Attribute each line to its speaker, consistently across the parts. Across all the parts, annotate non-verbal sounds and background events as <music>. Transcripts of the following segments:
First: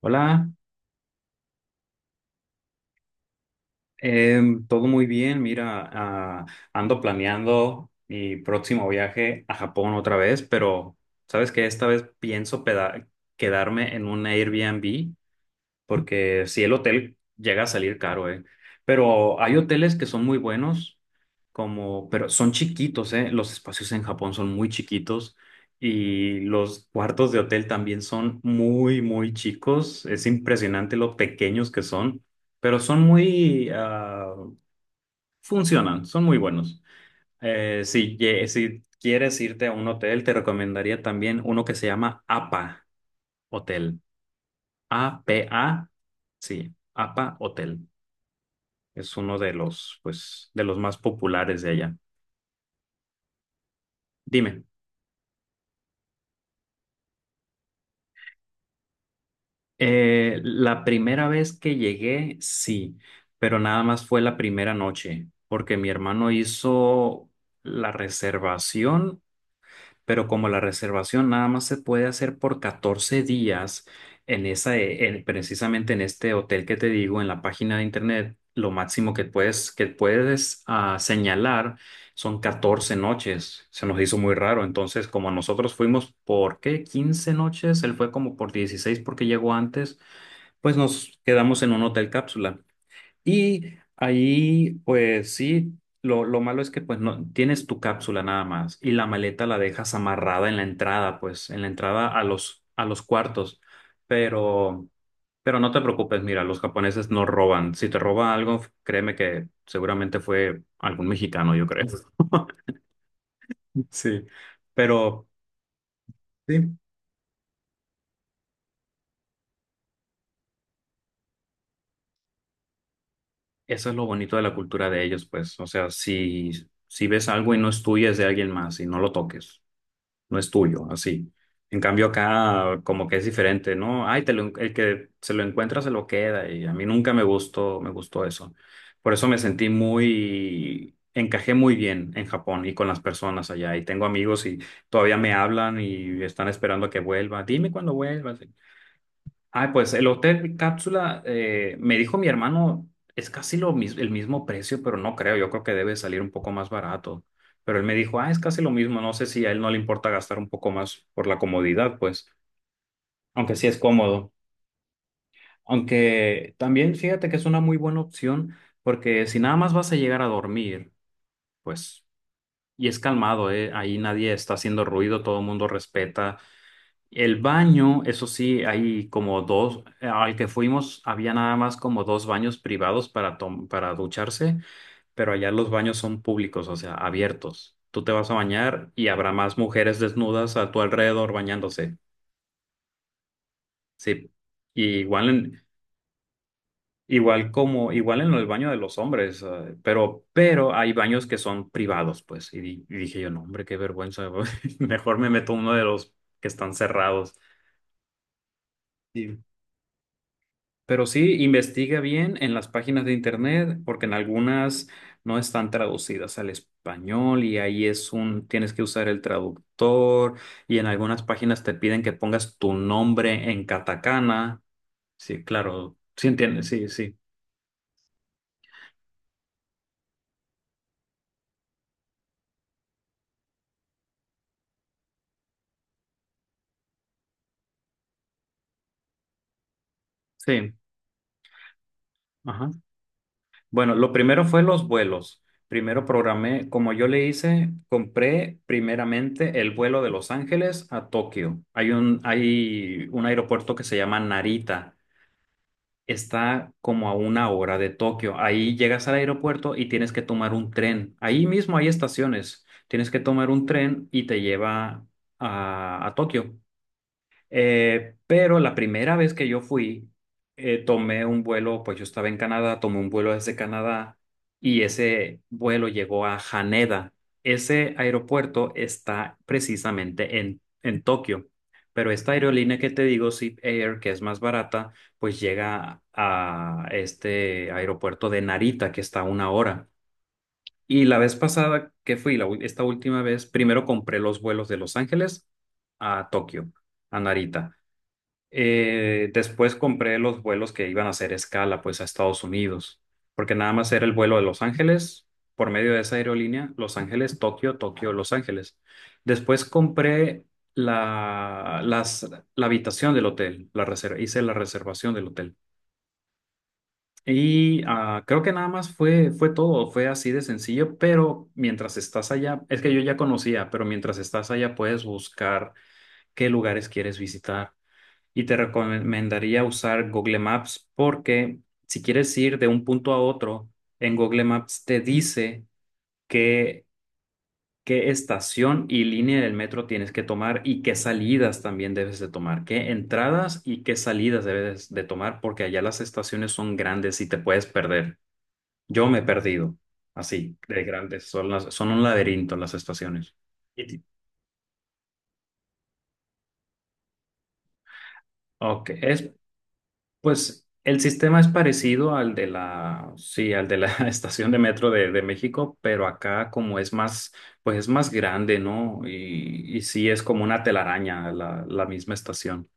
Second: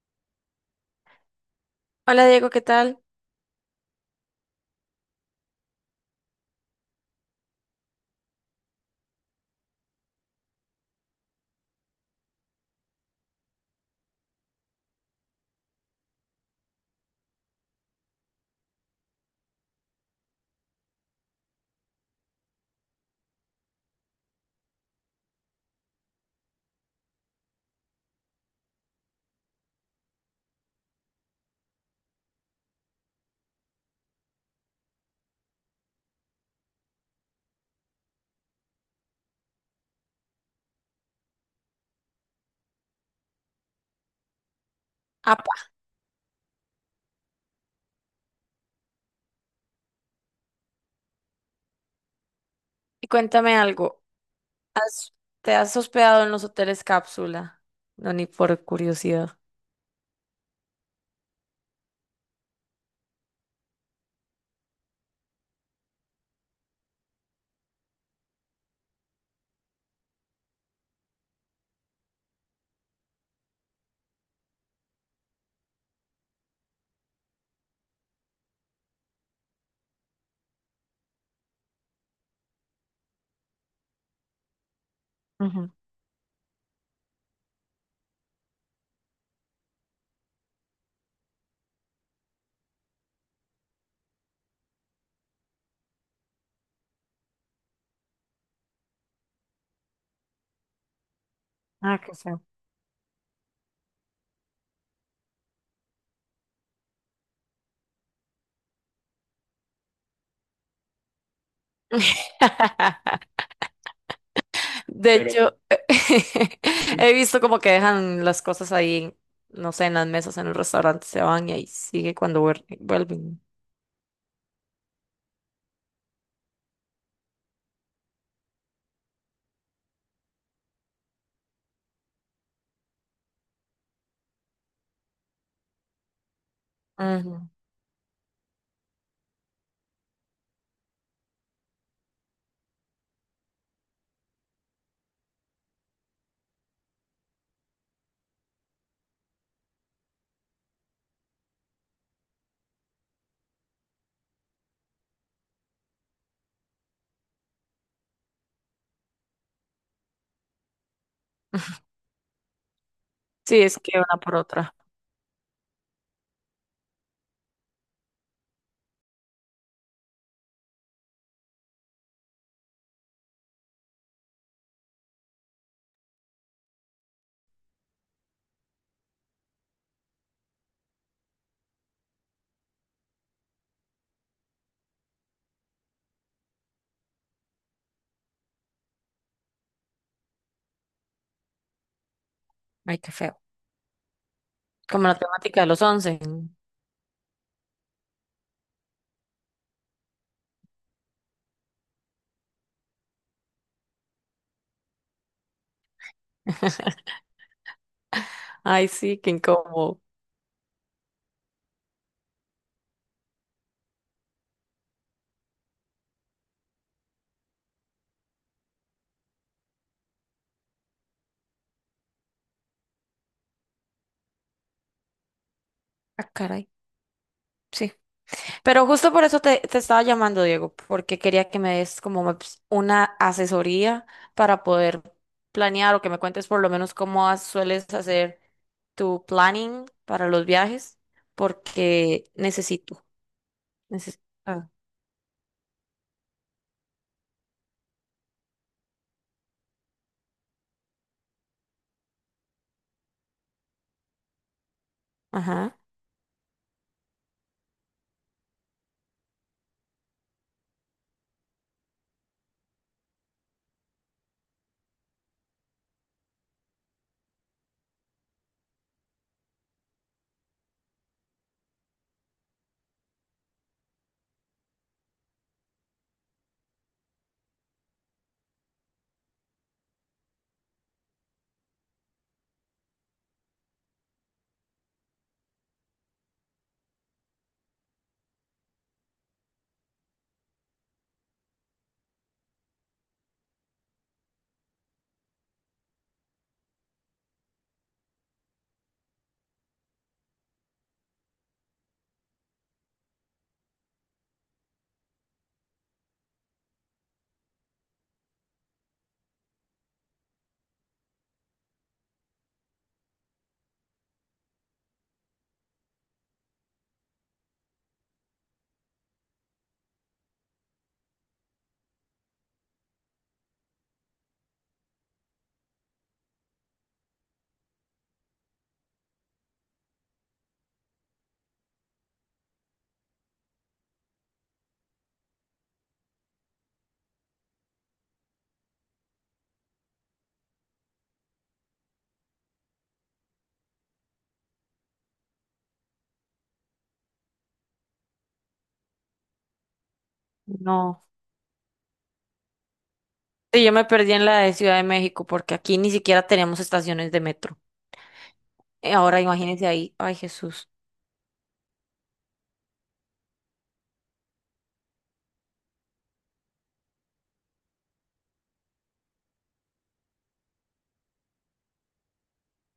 Speaker 1: Hola,
Speaker 2: Hola, Diego, ¿qué tal?
Speaker 1: todo muy bien. Mira, ando planeando mi próximo viaje a Japón otra vez, pero sabes que esta vez pienso quedarme en un Airbnb porque si el hotel llega a salir caro, ¿eh? Pero hay hoteles que son muy buenos, como, pero son chiquitos, ¿eh? Los espacios en Japón son muy chiquitos y los cuartos de hotel también son muy, muy chicos. Es impresionante lo pequeños que son, pero son funcionan, son muy buenos. Si quieres irte a un hotel, te recomendaría también uno que se llama APA Hotel. A P
Speaker 2: Apa,
Speaker 1: A Sí, APA Hotel. Es uno de los, pues, de los más populares de allá.
Speaker 2: y cuéntame algo.
Speaker 1: Dime,
Speaker 2: ¿Has- te has hospedado en los hoteles cápsula? No, ni por curiosidad.
Speaker 1: la primera vez que llegué, sí, pero nada más fue la primera noche, porque mi hermano hizo la reservación, pero como la reservación nada más se puede hacer por 14 días en esa, precisamente en este hotel que te digo, en la página de internet, lo máximo que que puedes señalar son 14 noches. Se nos hizo muy raro. Entonces, como
Speaker 2: Ujú.
Speaker 1: nosotros fuimos por qué 15 noches, él fue como por 16 porque llegó antes, pues nos quedamos en un hotel cápsula. Y ahí, pues sí, lo malo es que pues no tienes tu cápsula nada más y la maleta la dejas amarrada en la entrada, pues en la
Speaker 2: Ah,
Speaker 1: entrada
Speaker 2: qué
Speaker 1: a
Speaker 2: feo.
Speaker 1: los cuartos. Pero pero no te preocupes, mira, los japoneses no roban. Si te roba algo, créeme que seguramente fue algún mexicano, yo creo. <laughs>
Speaker 2: <laughs>
Speaker 1: Sí.
Speaker 2: De
Speaker 1: Pero
Speaker 2: Pero hecho,
Speaker 1: sí.
Speaker 2: <laughs> he visto como que dejan las cosas ahí, en, no sé, en las mesas, en el restaurante, se van y ahí sigue cuando vuelven.
Speaker 1: Eso es lo bonito de la cultura de ellos, pues, o sea, si si ves algo y no es tuyo, es de alguien más y no lo toques. No es tuyo, así. En cambio acá como que es diferente, ¿no? Ay, te lo el que se lo encuentra se lo queda y a mí nunca me
Speaker 2: Ujú.
Speaker 1: gustó eso. Por eso me sentí encajé muy bien en Japón y con las personas allá y tengo amigos y todavía me hablan y están esperando a que vuelva. Dime cuándo vuelvas. Ah, pues el hotel cápsula, me dijo mi hermano, es casi el mismo precio, pero no creo, yo creo que debe salir un poco más barato. Pero él me dijo, es casi lo mismo, no sé si a él no le importa gastar un poco más por la
Speaker 2: <laughs>
Speaker 1: comodidad, pues, aunque
Speaker 2: Sí,
Speaker 1: sí es
Speaker 2: es que una
Speaker 1: cómodo.
Speaker 2: por otra.
Speaker 1: Aunque también fíjate que es una muy buena opción, porque si nada más vas a llegar a dormir, pues, y es calmado, ahí nadie está haciendo ruido, todo el mundo respeta. El baño, eso sí, hay como dos, al que fuimos había nada más como dos baños privados para ducharse, pero allá los baños son públicos, o sea, abiertos. Tú te vas a bañar y habrá más mujeres desnudas a tu alrededor bañándose.
Speaker 2: Ay, qué feo.
Speaker 1: Sí, y
Speaker 2: Como la temática de los 11.
Speaker 1: igual en el baño de los hombres, pero hay baños que son privados, pues. Y dije yo, no, hombre, qué vergüenza, <laughs> mejor me meto a uno de los que están
Speaker 2: <laughs>
Speaker 1: cerrados.
Speaker 2: Ay, sí, qué incómodo.
Speaker 1: Pero sí, investiga bien en las páginas de internet, porque en algunas no están traducidas al español y ahí es un, tienes que usar el traductor y en algunas páginas te piden que pongas tu nombre en katakana. Sí, claro, sí
Speaker 2: Ah,
Speaker 1: entiendes,
Speaker 2: caray.
Speaker 1: sí, sí,
Speaker 2: ¡Sí! Pero justo por eso te estaba llamando, Diego, porque quería que me des como una asesoría para poder planear, o que me cuentes por lo menos cómo sueles hacer tu planning para los
Speaker 1: sí.
Speaker 2: viajes, porque
Speaker 1: Ajá.
Speaker 2: necesito,
Speaker 1: Bueno, lo
Speaker 2: necesito.
Speaker 1: primero fue los vuelos. Primero programé, como yo le hice, compré primeramente el vuelo de Los Ángeles a Tokio. Hay un aeropuerto que se llama Narita.
Speaker 2: Ajá.
Speaker 1: Está como a una hora de Tokio. Ahí llegas al aeropuerto y tienes que tomar un tren. Ahí mismo hay estaciones. Tienes que tomar un tren y te lleva a Tokio. Pero la primera vez que yo fui, tomé un vuelo, pues yo estaba en Canadá, tomé un vuelo desde Canadá y ese vuelo llegó a Haneda. Ese aeropuerto está precisamente en Tokio, pero esta aerolínea que te digo, Zip Air, que es más barata, pues llega a este aeropuerto de Narita, que está a una hora. Y la vez pasada que fui, esta última vez, primero compré los vuelos de Los Ángeles a Tokio, a Narita. Después compré los vuelos que iban a hacer escala, pues, a Estados Unidos, porque nada más era el vuelo de Los Ángeles, por medio de esa aerolínea, Los Ángeles, Tokio, Tokio, Los Ángeles. Después compré la, las, la habitación del hotel, la reserva, hice la reservación del hotel. Creo que nada más fue todo, fue así de sencillo, pero mientras estás allá, es que yo ya conocía, pero mientras estás allá puedes buscar qué lugares quieres visitar. Y te recomendaría usar Google Maps porque si quieres ir de un punto a otro, en Google Maps te dice qué, qué estación y línea del metro tienes que tomar y qué salidas también debes de tomar, qué entradas y qué salidas debes de tomar porque allá las estaciones son grandes y te puedes perder. Yo me he perdido así, de
Speaker 2: No.
Speaker 1: grandes, son un laberinto las estaciones.
Speaker 2: Sí, yo me
Speaker 1: Y ti-
Speaker 2: perdí en la de Ciudad de México porque aquí ni siquiera tenemos estaciones de metro.
Speaker 1: Ok,
Speaker 2: Ahora
Speaker 1: es
Speaker 2: imagínense ahí. Ay,
Speaker 1: pues
Speaker 2: Jesús.
Speaker 1: el sistema es parecido al de la <laughs> estación de metro de México, pero acá como es más, pues es más grande, ¿no? Y sí es como una telaraña la, la misma estación.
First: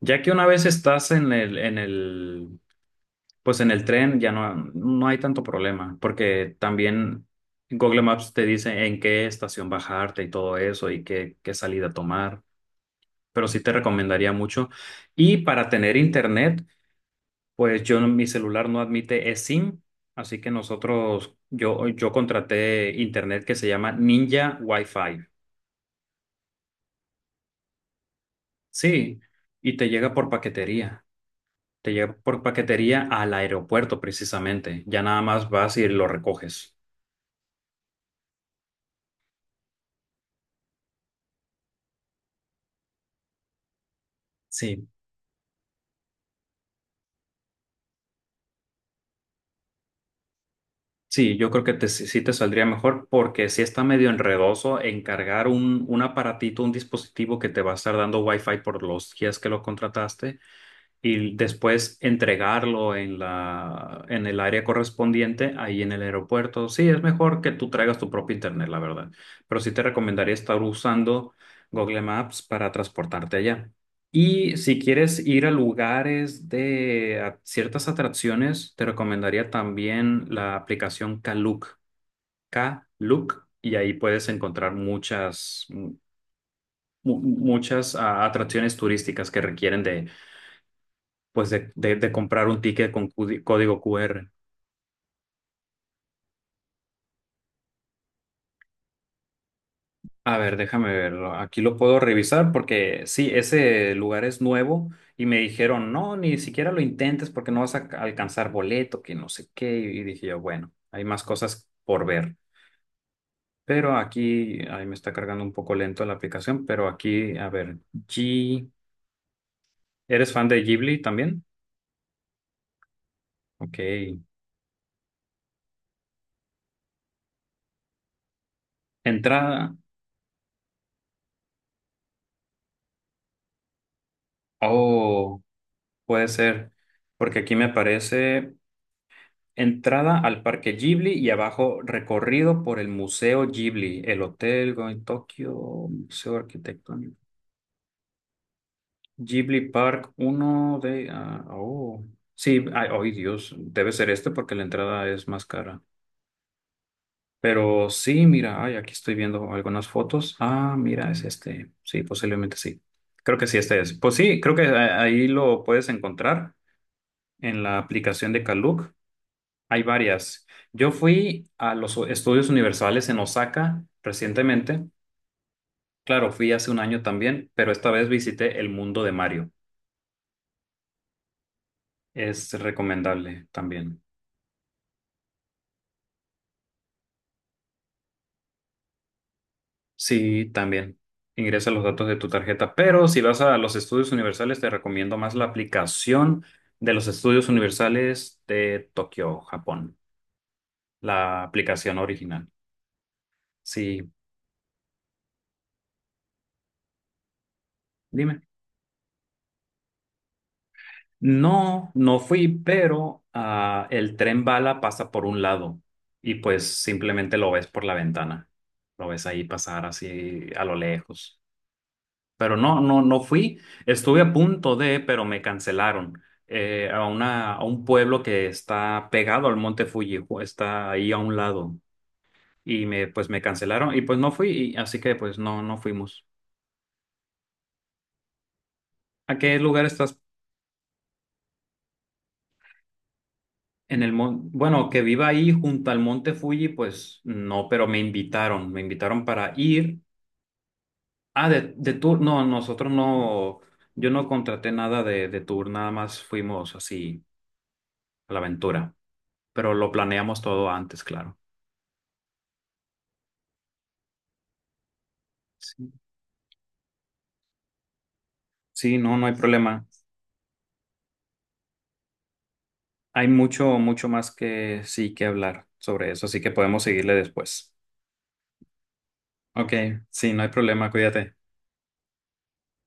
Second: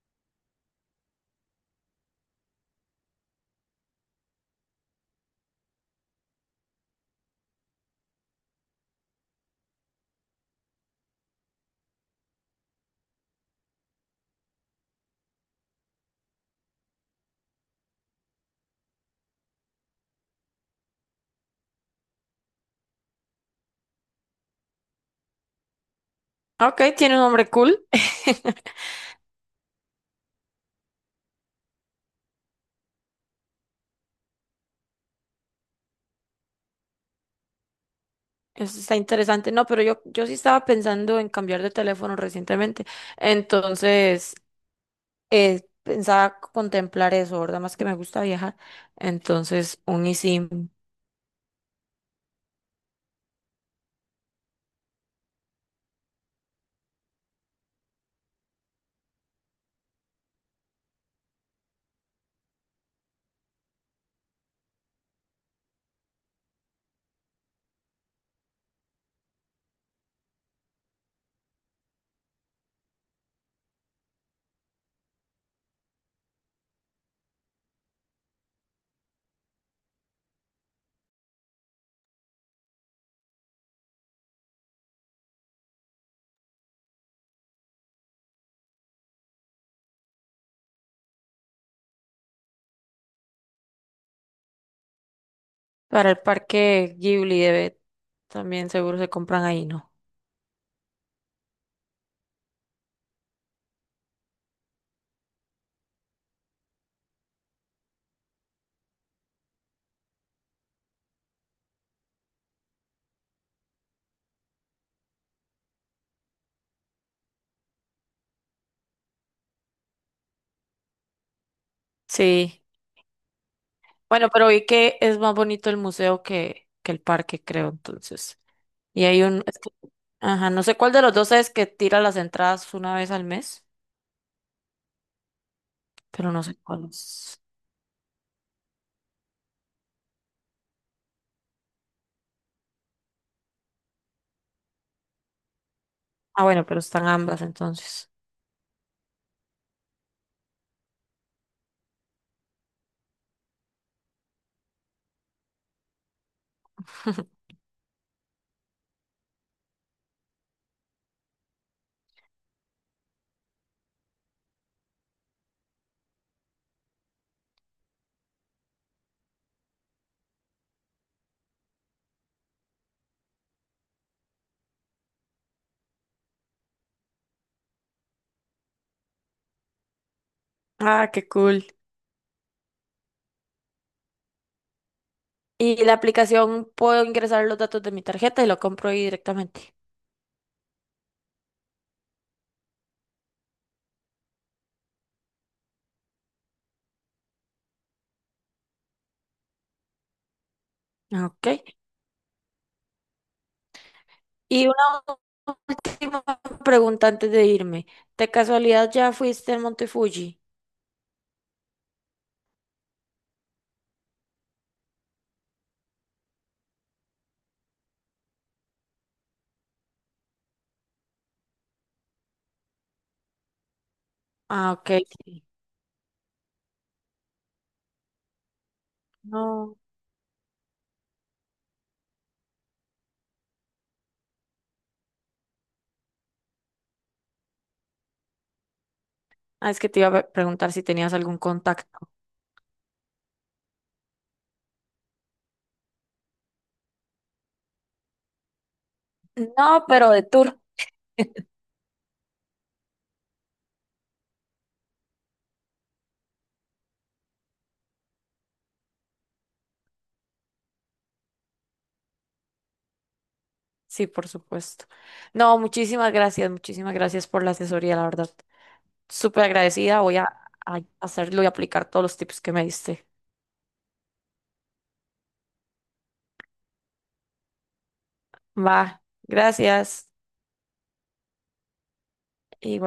Speaker 1: Ya que una vez estás pues en el tren, ya no, no hay tanto problema, porque también Google Maps te dice en qué estación bajarte y todo eso y qué salida tomar, pero sí te recomendaría mucho. Y para tener internet. Pues yo, no, mi celular no admite eSIM, así que nosotros, yo contraté internet que se llama Ninja Wi-Fi.
Speaker 2: Ok, tiene un nombre cool. <laughs>
Speaker 1: Sí, y te llega por paquetería. Te llega por paquetería al aeropuerto precisamente. Ya nada más vas y lo recoges.
Speaker 2: Eso está interesante. No, pero yo sí estaba pensando en cambiar de teléfono recientemente. Entonces,
Speaker 1: Sí.
Speaker 2: pensaba contemplar eso, ¿verdad? Más que me gusta viajar. Entonces, un eSIM
Speaker 1: Sí, yo creo que te, sí te saldría mejor porque sí está medio enredoso encargar un aparatito, un dispositivo que te va a estar dando Wi-Fi por los días que lo contrataste, y después entregarlo en la, en el área correspondiente, ahí en el aeropuerto. Sí, es mejor que tú traigas tu propio internet, la verdad. Pero sí te recomendaría estar usando Google Maps para transportarte allá. Y si quieres ir a lugares de a ciertas atracciones, te recomendaría también la aplicación Klook, Klook, y ahí puedes encontrar muchas atracciones turísticas que requieren de de comprar un ticket con código QR.
Speaker 2: para el parque Ghibli debe, también seguro se compran ahí, ¿no?
Speaker 1: A ver, déjame verlo. Aquí lo puedo revisar porque sí, ese lugar es nuevo y me dijeron, no, ni siquiera lo intentes porque no vas a alcanzar boleto, que no sé qué. Y dije yo, bueno, hay más cosas por ver. Pero aquí, ahí me está cargando un poco lento la aplicación, pero aquí, a ver, G, ¿eres fan de Ghibli también?
Speaker 2: Sí.
Speaker 1: Ok.
Speaker 2: Bueno, pero vi que es más bonito el museo que el parque, creo, entonces. Y hay un, es que
Speaker 1: Entrada.
Speaker 2: ajá, no sé cuál de los dos es que tira las entradas una vez al mes,
Speaker 1: Oh, puede
Speaker 2: pero no sé
Speaker 1: ser.
Speaker 2: cuál es.
Speaker 1: Porque aquí me aparece. Entrada al Parque Ghibli y abajo recorrido por el Museo Ghibli, el Hotel Going Tokyo, Museo
Speaker 2: Ah, bueno, pero están
Speaker 1: Arquitectónico.
Speaker 2: ambas entonces.
Speaker 1: Ghibli Park, uno de... ah, oh, sí, ay, ay, Dios, debe ser este porque la entrada es más cara. Pero sí, mira, ay, aquí estoy viendo algunas fotos. Ah, mira, es este. Sí, posiblemente sí. Creo que sí, este es. Pues sí, creo que ahí lo puedes encontrar en la aplicación de Kaluk. Hay varias. Yo fui a los estudios universales en Osaka recientemente. Claro, fui hace un año también, pero esta vez visité el mundo de Mario.
Speaker 2: Ah, qué cool.
Speaker 1: Es recomendable también.
Speaker 2: Y la aplicación, ¿puedo ingresar los datos de mi tarjeta y lo compro ahí directamente?
Speaker 1: Sí, también. Ingresa los datos de tu tarjeta, pero si vas a los estudios universales, te recomiendo más la aplicación de los estudios universales de Tokio, Japón. La
Speaker 2: Ok.
Speaker 1: aplicación original. Sí,
Speaker 2: Y una última pregunta antes de irme. ¿De
Speaker 1: dime.
Speaker 2: casualidad ya fuiste al Monte Fuji?
Speaker 1: No, no fui, pero ah, el tren bala pasa por un lado y pues simplemente lo ves por la ventana. Lo ves ahí pasar así a lo lejos. Pero no, no, no fui. Estuve a
Speaker 2: Ah,
Speaker 1: punto
Speaker 2: ok.
Speaker 1: de, pero me
Speaker 2: Sí.
Speaker 1: cancelaron a un pueblo que está pegado al
Speaker 2: No.
Speaker 1: Monte Fuji, está ahí a un lado. Y me, pues me cancelaron y pues no fui, así que pues no, no fuimos. ¿A qué
Speaker 2: Ah, es
Speaker 1: lugar
Speaker 2: que te iba a
Speaker 1: estás?
Speaker 2: preguntar si tenías algún contacto.
Speaker 1: Bueno, que viva ahí junto al monte Fuji, pues no, pero me invitaron para
Speaker 2: No,
Speaker 1: ir.
Speaker 2: pero de tour.
Speaker 1: Ah, de tour, no, nosotros no, yo no contraté nada de tour, nada más fuimos así a la aventura, pero lo planeamos todo antes, claro.
Speaker 2: Sí, por supuesto. No,
Speaker 1: Sí,
Speaker 2: muchísimas gracias por la asesoría, la verdad.
Speaker 1: sí, no, no hay
Speaker 2: Súper
Speaker 1: problema.
Speaker 2: agradecida. Voy a hacerlo y aplicar todos los tips que me diste.
Speaker 1: Hay mucho, mucho más que sí que hablar sobre eso, así que podemos seguirle después.
Speaker 2: Va,
Speaker 1: Ok,
Speaker 2: gracias.
Speaker 1: sí, no hay problema, cuídate.
Speaker 2: Igual.